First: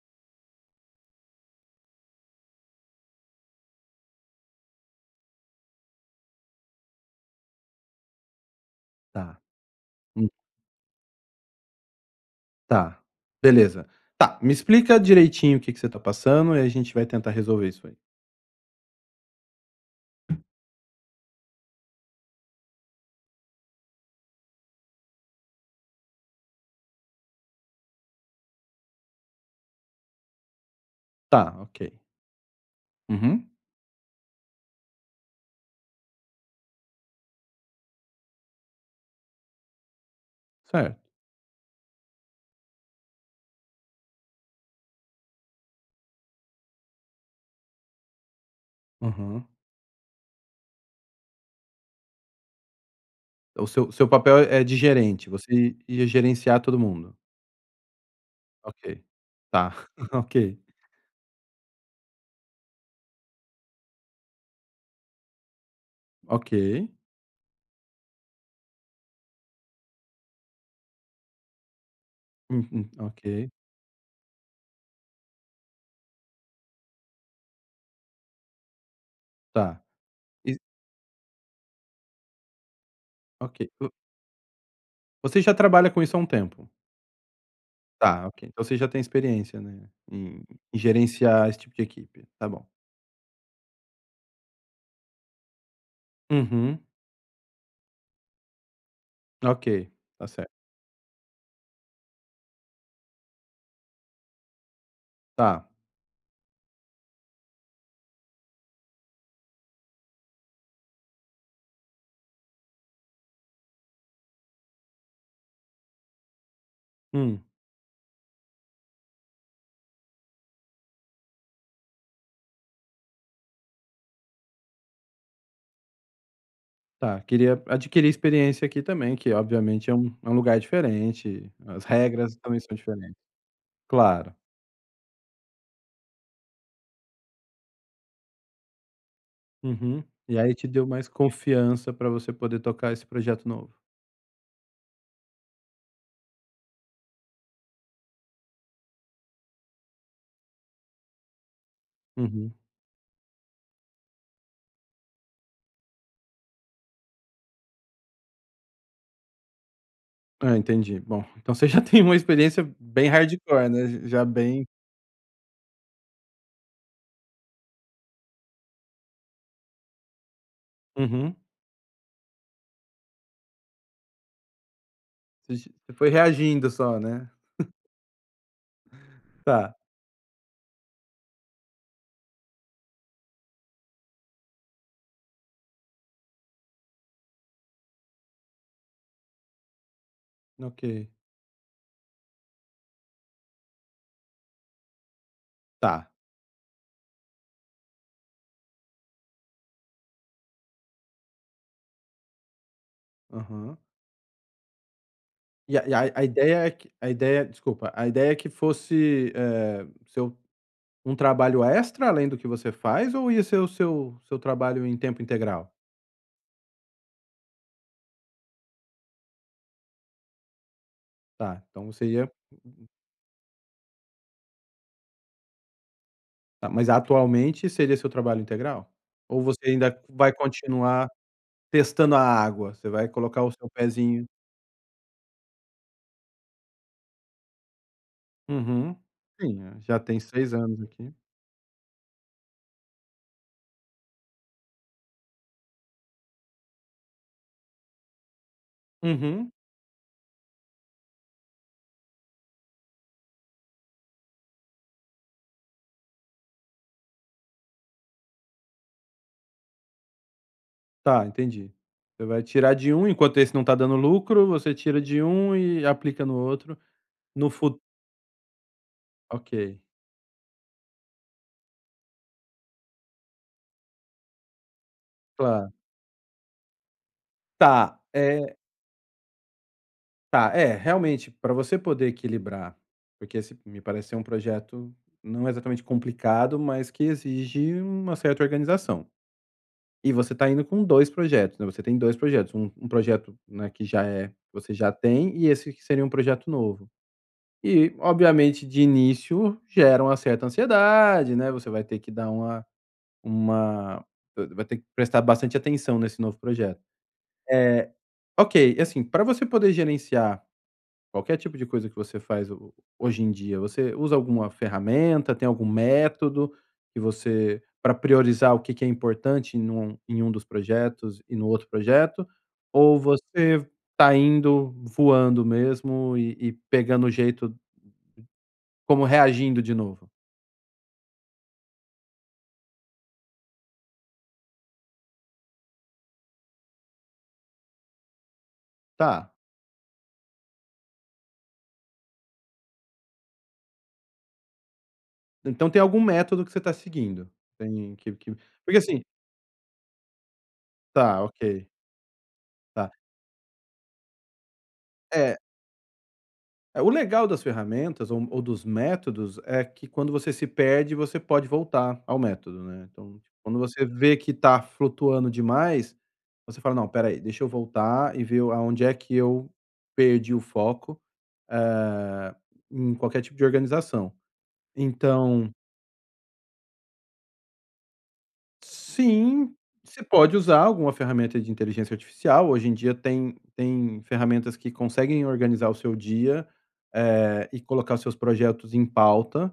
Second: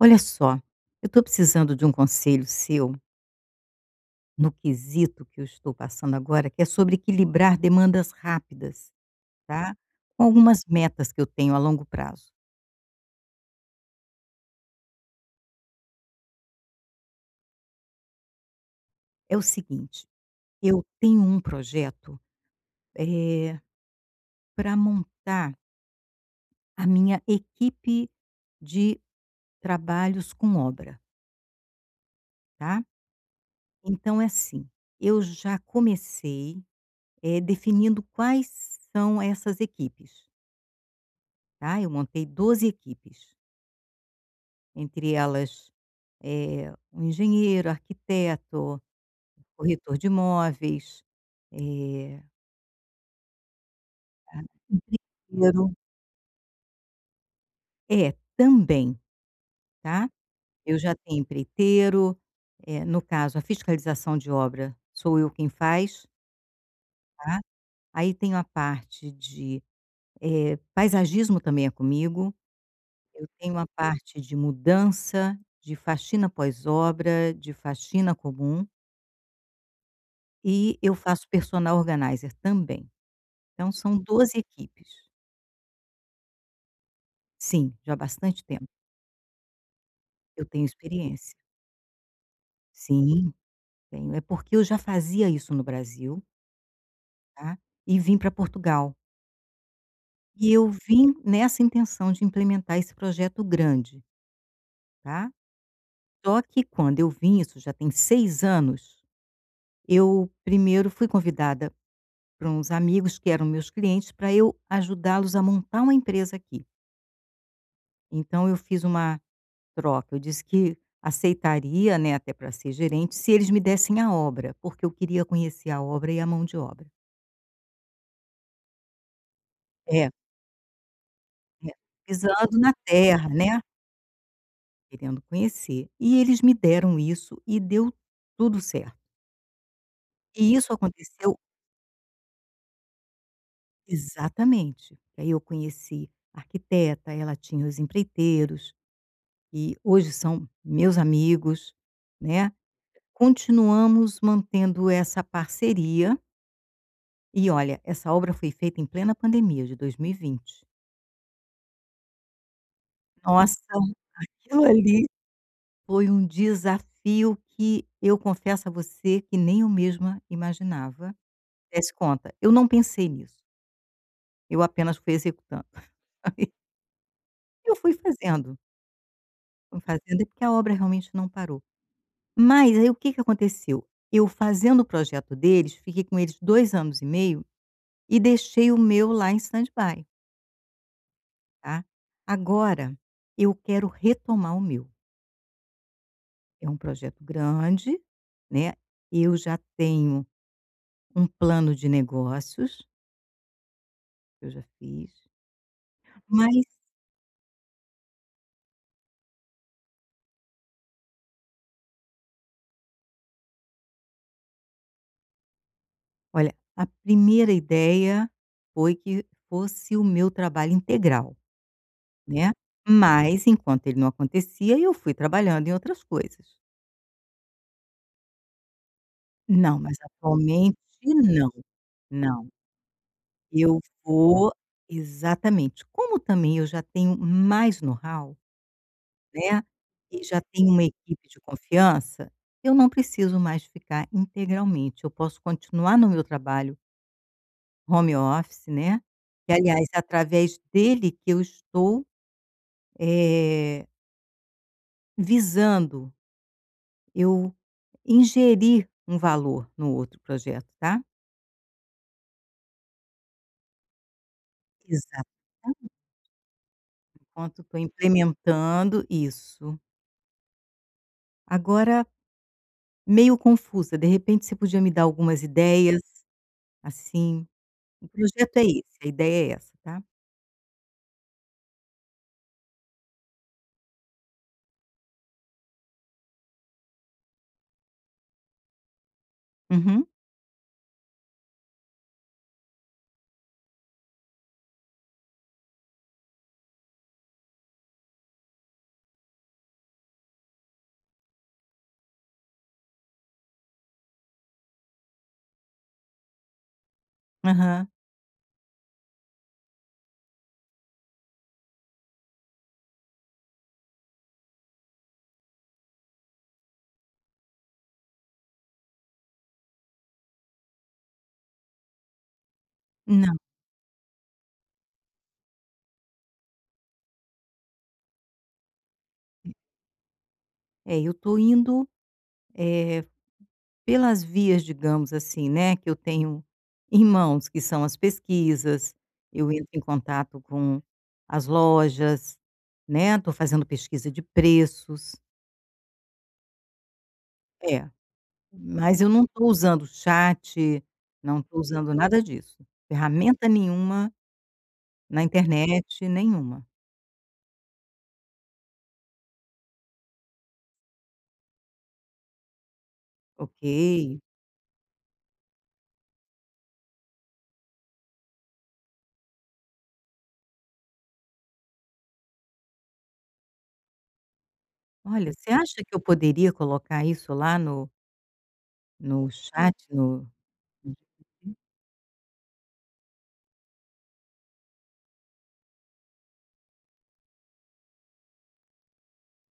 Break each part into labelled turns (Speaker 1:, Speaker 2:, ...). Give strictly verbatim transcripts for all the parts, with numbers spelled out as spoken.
Speaker 1: Olha só, eu estou precisando de um conselho seu no quesito que eu estou passando agora, que é sobre equilibrar demandas rápidas,
Speaker 2: Tá,
Speaker 1: tá, com
Speaker 2: hum,
Speaker 1: algumas metas que eu tenho a longo prazo.
Speaker 2: tá, beleza. Tá, me explica direitinho o que que você tá passando e a gente vai tentar resolver isso aí.
Speaker 1: É o seguinte, eu tenho um projeto, eh, para montar a minha equipe de trabalhos com obra,
Speaker 2: Tá, ok.
Speaker 1: tá.
Speaker 2: Uhum,
Speaker 1: Então é assim, eu já comecei, eh, definindo quais são essas equipes,
Speaker 2: certo.
Speaker 1: tá. Eu montei doze equipes. Entre elas, eh, o engenheiro, arquiteto,
Speaker 2: Aham.
Speaker 1: corretor de imóveis, eh
Speaker 2: O seu seu papel é de gerente,
Speaker 1: empreiteiro.
Speaker 2: você ia gerenciar todo mundo?
Speaker 1: É, também,
Speaker 2: Ok, tá,
Speaker 1: tá.
Speaker 2: ok,
Speaker 1: Eu já tenho empreiteiro, eh, no caso a fiscalização de obra sou eu quem faz,
Speaker 2: ok,
Speaker 1: tá. Aí tenho a parte de, eh, paisagismo também é comigo,
Speaker 2: hum, hum,
Speaker 1: eu
Speaker 2: ok,
Speaker 1: tenho a parte de mudança, de faxina pós-obra, de faxina comum
Speaker 2: tá, e
Speaker 1: e eu faço personal organizer também.
Speaker 2: ok.
Speaker 1: Então
Speaker 2: Vo
Speaker 1: são doze equipes.
Speaker 2: Você já trabalha com isso há um tempo?
Speaker 1: Sim, já há
Speaker 2: Tá,
Speaker 1: bastante
Speaker 2: ok. Então
Speaker 1: tempo.
Speaker 2: você já tem experiência, né, em
Speaker 1: Eu tenho
Speaker 2: em
Speaker 1: experiência.
Speaker 2: gerenciar esse tipo de equipe, tá bom.
Speaker 1: Sim, tenho. É porque eu já fazia isso no Brasil,
Speaker 2: Uhum,
Speaker 1: tá, e vim para Portugal.
Speaker 2: ok, tá
Speaker 1: E
Speaker 2: certo.
Speaker 1: eu vim nessa intenção de implementar esse projeto grande, tá.
Speaker 2: Tá,
Speaker 1: Só que quando eu vim, isso já tem seis anos, eu primeiro fui convidada por uns amigos que eram meus clientes para eu ajudá-los a montar uma empresa aqui.
Speaker 2: hum.
Speaker 1: Então eu fiz uma troca. Eu disse que aceitaria, né, até para ser gerente, se eles me dessem a obra, porque eu queria conhecer a obra e a mão de obra.
Speaker 2: Tá, queria adquirir experiência aqui também, que obviamente é
Speaker 1: É,
Speaker 2: um é um lugar diferente,
Speaker 1: é.
Speaker 2: as regras
Speaker 1: Pisando
Speaker 2: também
Speaker 1: na
Speaker 2: são diferentes.
Speaker 1: terra, né,
Speaker 2: Claro.
Speaker 1: querendo conhecer. E eles me deram isso e deu tudo certo.
Speaker 2: Uhum. E
Speaker 1: E
Speaker 2: aí te
Speaker 1: isso
Speaker 2: deu mais
Speaker 1: aconteceu
Speaker 2: confiança para você poder tocar esse projeto novo.
Speaker 1: exatamente. Aí eu conheci a arquiteta, ela tinha os empreiteiros, e hoje são meus amigos, né.
Speaker 2: Uhum.
Speaker 1: Continuamos mantendo essa parceria. E olha, essa obra foi feita em plena pandemia de
Speaker 2: Ah,
Speaker 1: dois mil e vinte.
Speaker 2: entendi. Bom, então você já tem uma experiência bem
Speaker 1: Nossa,
Speaker 2: hardcore, né, já
Speaker 1: aquilo
Speaker 2: bem
Speaker 1: ali foi um desafio que eu confesso a você que nem eu mesma imaginava.
Speaker 2: uhum.
Speaker 1: Desse conta, eu não pensei nisso, eu apenas fui
Speaker 2: Você
Speaker 1: executando.
Speaker 2: j você foi reagindo só, né.
Speaker 1: Eu fui fazendo,
Speaker 2: Tá,
Speaker 1: fui fazendo, é porque a obra realmente não parou. Mas aí o que que aconteceu? Eu fazendo o projeto deles, fiquei com eles dois anos e meio e deixei o meu lá em stand-by,
Speaker 2: ok.
Speaker 1: tá. Agora eu quero retomar o meu.
Speaker 2: Tá.
Speaker 1: É um projeto grande, né, eu já tenho um plano de negócios,
Speaker 2: Aham.
Speaker 1: que eu já fiz,
Speaker 2: E a e a a
Speaker 1: mas
Speaker 2: ideia é que a ideia desculpa, a ideia é que fosse, eh, seu um trabalho extra além do que você faz ou ia ser o seu seu trabalho em tempo integral?
Speaker 1: olha, a primeira ideia foi que fosse o meu trabalho integral,
Speaker 2: Tá, então você ia
Speaker 1: né, mas enquanto ele não acontecia, eu fui trabalhando em outras coisas.
Speaker 2: tá, mas atualmente seria seu trabalho integral? Ou você
Speaker 1: Não, mas
Speaker 2: ainda vai
Speaker 1: atualmente
Speaker 2: continuar
Speaker 1: não,
Speaker 2: testando a
Speaker 1: não.
Speaker 2: água? Você vai colocar o seu
Speaker 1: Eu
Speaker 2: pezinho
Speaker 1: vou exatamente. Como também eu já tenho mais know-how,
Speaker 2: uhum.
Speaker 1: né,
Speaker 2: Sim, eh, já tem
Speaker 1: e já
Speaker 2: seis
Speaker 1: tem
Speaker 2: anos
Speaker 1: uma
Speaker 2: aqui.
Speaker 1: equipe de confiança, eu não preciso mais ficar integralmente, eu posso continuar no meu trabalho home office, né, que
Speaker 2: Uhum.
Speaker 1: aliás é através dele que eu estou, eh, visando eu ingerir um valor no outro projeto, tá.
Speaker 2: Tá, entendi. Você vai tirar de um, enquanto esse não tá dando lucro, você tira de
Speaker 1: Exato.
Speaker 2: um e aplica no outro. No
Speaker 1: Enquanto estou
Speaker 2: fut
Speaker 1: implementando
Speaker 2: ok,
Speaker 1: isso. Agora, meio confusa, de repente você podia me dar algumas
Speaker 2: claro.
Speaker 1: ideias, assim,
Speaker 2: Tá,
Speaker 1: o projeto
Speaker 2: eh
Speaker 1: é esse, a ideia é essa, tá.
Speaker 2: tá, é, realmente, para você poder equilibrar, porque esse me parece ser um projeto não exatamente complicado, mas que exige uma certa organização.
Speaker 1: Uhum.
Speaker 2: E você está indo com dois projetos, né, você tem dois projetos, um um projeto, né, que já é você já tem, e esse que seria um projeto novo. E, obviamente, de início gera uma certa ansiedade, né, você vai ter que dar uma uma vai ter que prestar bastante atenção nesse novo projeto.
Speaker 1: Aham.
Speaker 2: é ok, assim, para você poder gerenciar qualquer tipo de coisa que você faz ho hoje em dia, você usa alguma ferramenta, tem algum método que você para priorizar o que que é importante num em um dos projetos e no outro projeto, ou
Speaker 1: Não,
Speaker 2: você tá indo voando mesmo e e pegando o jeito como reagindo de novo?
Speaker 1: é, eu tô indo, eh, pelas vias, digamos assim, né, que eu tenho em mãos, que são as pesquisas,
Speaker 2: Tá,
Speaker 1: eu entro em contato com as lojas, né, tô fazendo pesquisa de preços.
Speaker 2: então tem algum método que você tá seguindo?
Speaker 1: É,
Speaker 2: Tem que que porque
Speaker 1: mas
Speaker 2: assim
Speaker 1: eu não tô usando chat,
Speaker 2: tá,
Speaker 1: não tô
Speaker 2: ok,
Speaker 1: usando nada disso.
Speaker 2: tá.
Speaker 1: Ferramenta nenhuma na
Speaker 2: É
Speaker 1: internet, nenhuma.
Speaker 2: É, o legal das ferramentas ou ou dos métodos é que quando você se perde, você pode voltar ao método, né. Então, tipo, quando você vê
Speaker 1: Ok.
Speaker 2: que tá flutuando demais, você fala: "Não, espera aí, deixa eu voltar e ver aonde é que eu perdi o foco, eh, em qualquer tipo de organização".
Speaker 1: Olha, você
Speaker 2: Então
Speaker 1: acha que eu poderia colocar isso lá no no
Speaker 2: sim,
Speaker 1: chat,
Speaker 2: você
Speaker 1: no...
Speaker 2: pode usar alguma ferramenta de inteligência artificial. Hoje em dia tem tem ferramentas que conseguem organizar o seu dia, eh, e colocar os seus projetos em pauta,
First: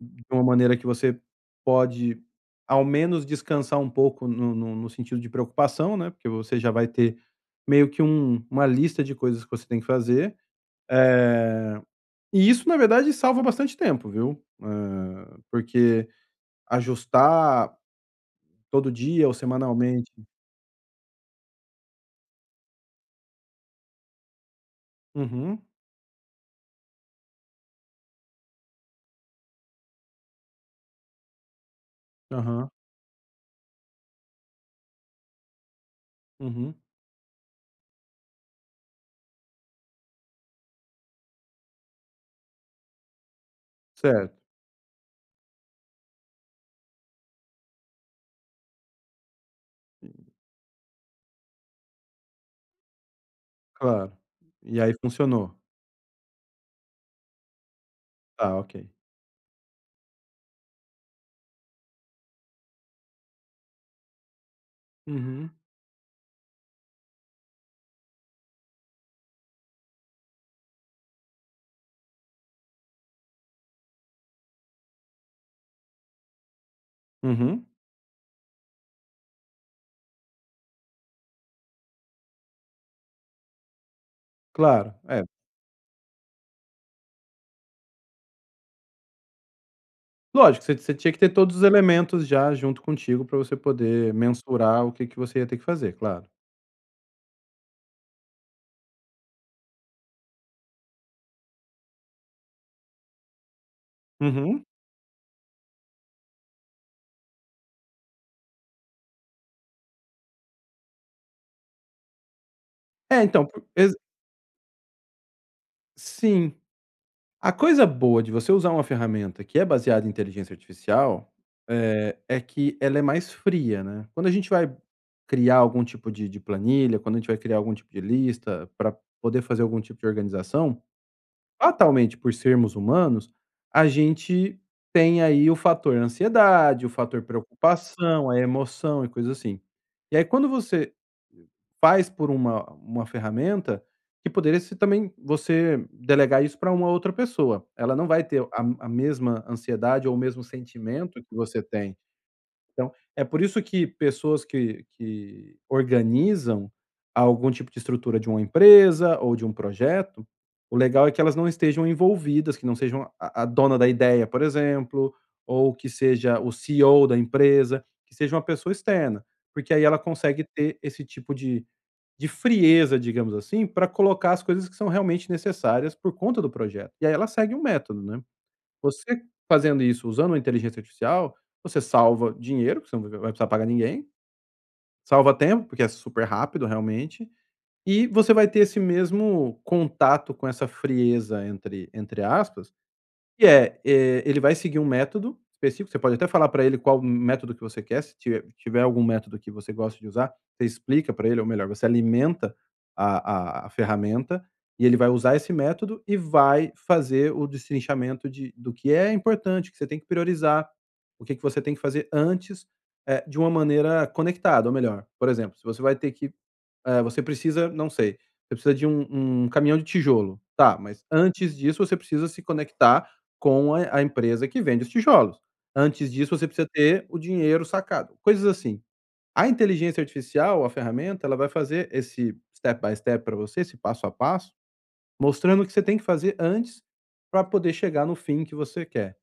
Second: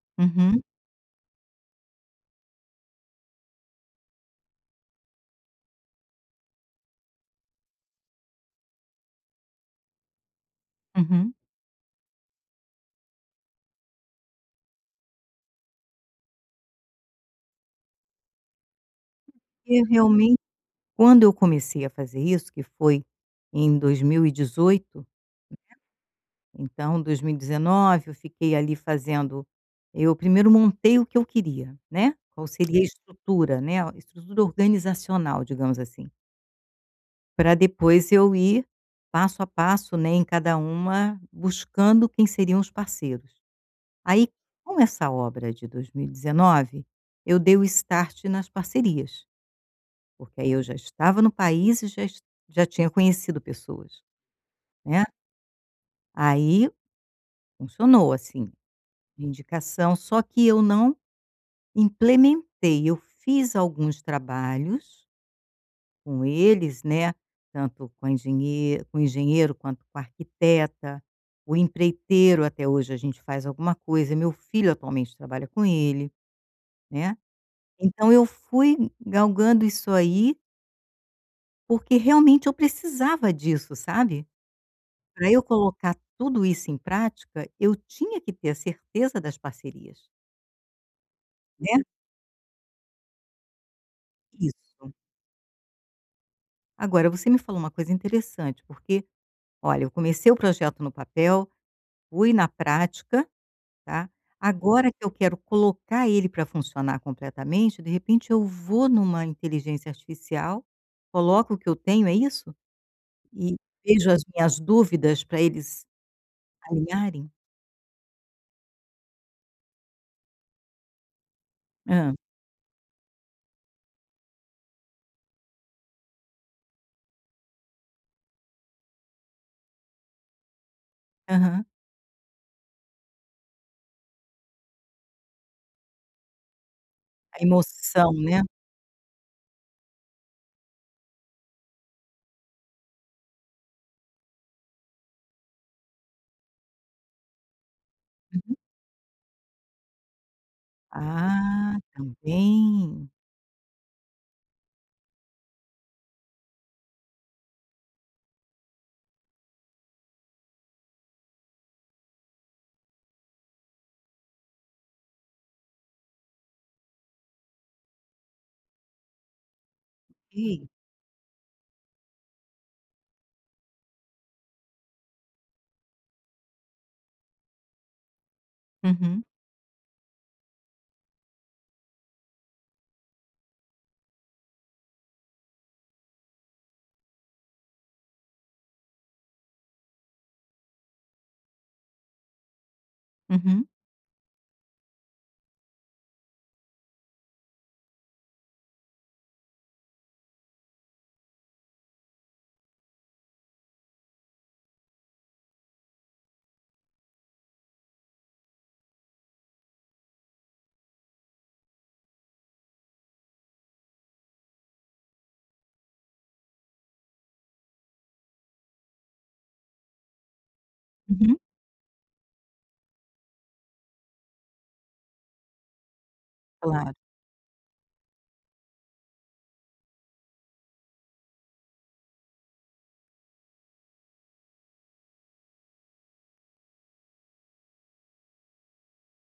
Speaker 2: de uma
Speaker 1: Uhum.
Speaker 2: maneira que você pode, ao menos, descansar um pouco no no no sentido de preocupação, né, porque você já vai ter meio que um uma lista de coisas que você tem que fazer.
Speaker 1: Uhum.
Speaker 2: Eh, e isso, na verdade, salva bastante tempo, viu. Hã, porque ajustar todo dia ou
Speaker 1: E
Speaker 2: semanalmente?
Speaker 1: realmente, quando eu comecei a fazer isso, que foi em dois mil e dezoito,
Speaker 2: Uhum,
Speaker 1: então dois mil e dezenove eu fiquei ali fazendo, eu primeiro montei o que eu queria, né, qual
Speaker 2: aham,
Speaker 1: seria a estrutura, né, a estrutura organizacional, digamos assim,
Speaker 2: uhum,
Speaker 1: para depois eu ir passo a passo, né, em cada uma, buscando quem seriam os parceiros. Aí,
Speaker 2: certo,
Speaker 1: com essa obra de dois mil e dezenove, eu dei o start nas parcerias. Porque aí eu já estava no país e já es já tinha conhecido pessoas,
Speaker 2: claro. E aí
Speaker 1: né.
Speaker 2: funcionou.
Speaker 1: Aí funcionou, assim,
Speaker 2: Tá, ok.
Speaker 1: indicação, só que eu não implementei. Eu fiz alguns trabalhos
Speaker 2: Uhum,
Speaker 1: com eles, né, tanto com a engenhe com o engenheiro quanto com a arquiteta, o empreiteiro até hoje a gente faz alguma coisa, meu filho atualmente trabalha com ele, né.
Speaker 2: uhum,
Speaker 1: Então eu fui galgando isso aí, porque realmente eu precisava disso, sabe?
Speaker 2: claro, é.
Speaker 1: Para eu colocar tudo isso em prática, eu tinha que ter a certeza das parcerias,
Speaker 2: Lógico, você você tinha que ter todos os
Speaker 1: né.
Speaker 2: elementos já junto contigo para você poder mensurar
Speaker 1: Isso.
Speaker 2: o que que você ia ter que fazer, claro.
Speaker 1: Agora você me falou uma coisa interessante, porque, olha, eu comecei o projeto no papel, fui na prática, tá.
Speaker 2: Uhum.
Speaker 1: Agora que eu quero colocar ele para funcionar completamente, de repente eu vou numa inteligência artificial, coloco o que eu tenho, é isso?
Speaker 2: É, então,
Speaker 1: E
Speaker 2: por exa
Speaker 1: vejo as minhas dúvidas para eles
Speaker 2: sim.
Speaker 1: alinharem?
Speaker 2: A coisa boa de você usar uma ferramenta que é baseada em inteligência artificial,
Speaker 1: Hã.
Speaker 2: eh, é que ela é mais fria, né. Quando a gente vai criar algum tipo de de planilha, quando a gente vai criar algum tipo de lista para poder fazer algum tipo de organização,
Speaker 1: Aham.
Speaker 2: fatalmente, por sermos humanos, a gente tem aí o fator ansiedade, o fator
Speaker 1: A emoção,
Speaker 2: preocupação, a
Speaker 1: né.
Speaker 2: emoção e coisas assim. E aí quando você faz por uma uma ferramenta, que poderia ser também você delegar isso para uma outra pessoa. Ela não vai ter a a mesma ansiedade ou o mesmo sentimento que você
Speaker 1: Ah,
Speaker 2: tem. Então,
Speaker 1: também.
Speaker 2: é por isso que pessoas que que organizam algum tipo de estrutura de uma empresa ou de um projeto, o legal é que elas não estejam envolvidas, que não sejam a a dona da ideia, por exemplo, ou que seja o C E O da empresa, que seja uma pessoa externa, porque aí ela consegue
Speaker 1: Ok.
Speaker 2: ter esse tipo de de frieza, digamos assim, para colocar as coisas que são realmente necessárias por conta do projeto. E aí ela segue um método, né. Você
Speaker 1: Uhum,
Speaker 2: fazendo isso usando a inteligência artificial, você salva dinheiro, porque você não vai vai precisar pagar ninguém, salva tempo, porque é super rápido realmente, e você vai ter esse mesmo contato com essa frieza entre entre aspas, e
Speaker 1: uhum,
Speaker 2: é, eh, ele vai seguir um método específico, você pode até falar para ele qual método que você quer, se tiver tiver algum método que você gosta de usar, você explica para ele, ou melhor, você alimenta a a a ferramenta, e ele vai usar esse método e vai fazer o destrinchamento de do que é importante, o que você tem que priorizar, o que que você tem que fazer antes, eh, de uma maneira conectada, ou melhor, por exemplo, se você vai ter que eh, você precisa, não sei, você precisa de um um caminhão de tijolo. Tá, mas
Speaker 1: uhum.
Speaker 2: antes disso você precisa se conectar com a a empresa que vende os tijolos. Antes disso você precisa
Speaker 1: Claro,
Speaker 2: ter o dinheiro sacado, coisas assim. A inteligência artificial, a ferramenta, ela vai fazer esse step by step para você, esse passo a passo, mostrando o que você tem que fazer antes para poder chegar no fim que você quer.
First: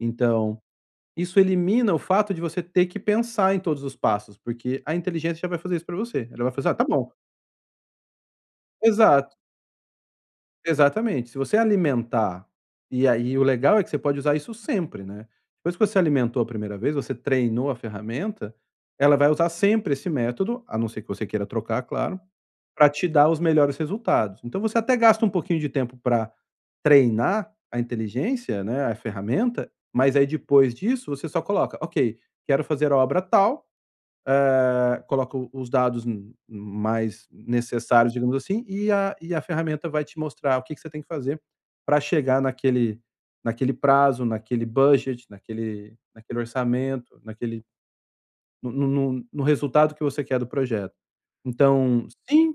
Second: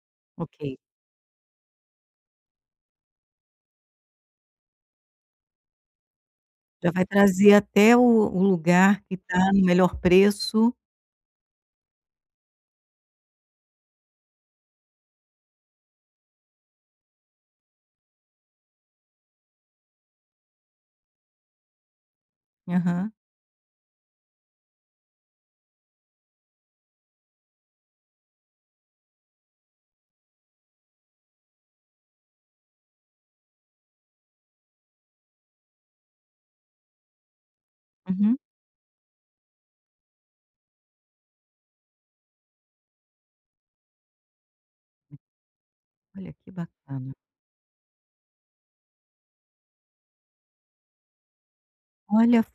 Speaker 2: Então,
Speaker 1: ok.
Speaker 2: isso elimina o fato de você ter que pensar em todos os passos, porque a inteligência já vai fazer isso para você. Ela vai fazer: "Ah, tá
Speaker 1: Já vai
Speaker 2: bom".
Speaker 1: trazer até o o lugar que
Speaker 2: Exato.
Speaker 1: está no melhor preço.
Speaker 2: Exatamente. Se você alimentar e aí o legal é que você pode usar isso sempre, né. Depois que você alimentou a primeira vez, você treinou a ferramenta, ela vai usar sempre esse método, a não ser que você queira trocar, claro, para te
Speaker 1: Aham.
Speaker 2: dar os melhores resultados. Então você até gasta um pouquinho de tempo para treinar a inteligência, né, a ferramenta, mas aí depois disso você só coloca: "Ok, quero fazer a obra tal", eh, coloco os dados m mais necessários, digamos
Speaker 1: Uhum.
Speaker 2: assim, e a e a ferramenta vai te mostrar o que que você tem que fazer para chegar naquele naquele prazo, naquele budget, naquele
Speaker 1: Olha,
Speaker 2: naquele
Speaker 1: que bacana.
Speaker 2: orçamento, naquele no no no no resultado que você quer do projeto. Então,
Speaker 1: Olha,
Speaker 2: sim,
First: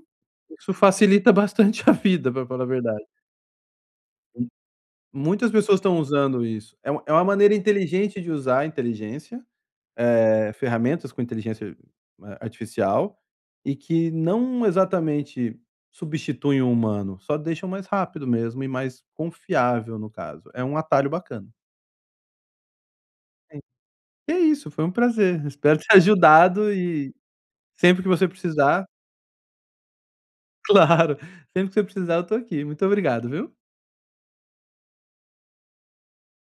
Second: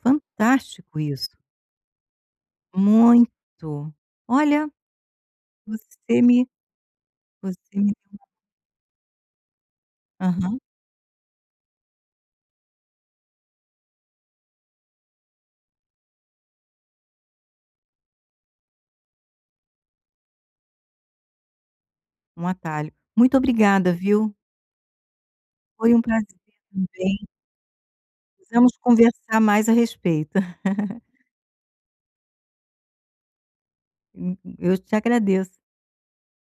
Speaker 2: isso facilita
Speaker 1: isso.
Speaker 2: bastante a vida, para falar a verdade.
Speaker 1: Muito. Olha,
Speaker 2: Muitas pessoas estão
Speaker 1: você
Speaker 2: usando
Speaker 1: me
Speaker 2: isso. É uma é uma maneira
Speaker 1: você me deu,
Speaker 2: inteligente de usar a inteligência eh,
Speaker 1: aham,
Speaker 2: ferramentas com inteligência a artificial e que não exatamente substituem o humano, só deixam mais rápido mesmo e mais confiável, no caso. É um atalho bacana.
Speaker 1: um atalho. Muito
Speaker 2: Sim.
Speaker 1: obrigada, viu.
Speaker 2: Que é isso, foi um prazer. Espero
Speaker 1: Foi
Speaker 2: ter
Speaker 1: um prazer
Speaker 2: ajudado e
Speaker 1: também.
Speaker 2: sempre que você
Speaker 1: Precisamos
Speaker 2: precisar
Speaker 1: conversar mais a respeito.
Speaker 2: claro, sempre que você precisar eu estou aqui. Muito obrigado, viu?
Speaker 1: Eu te agradeço.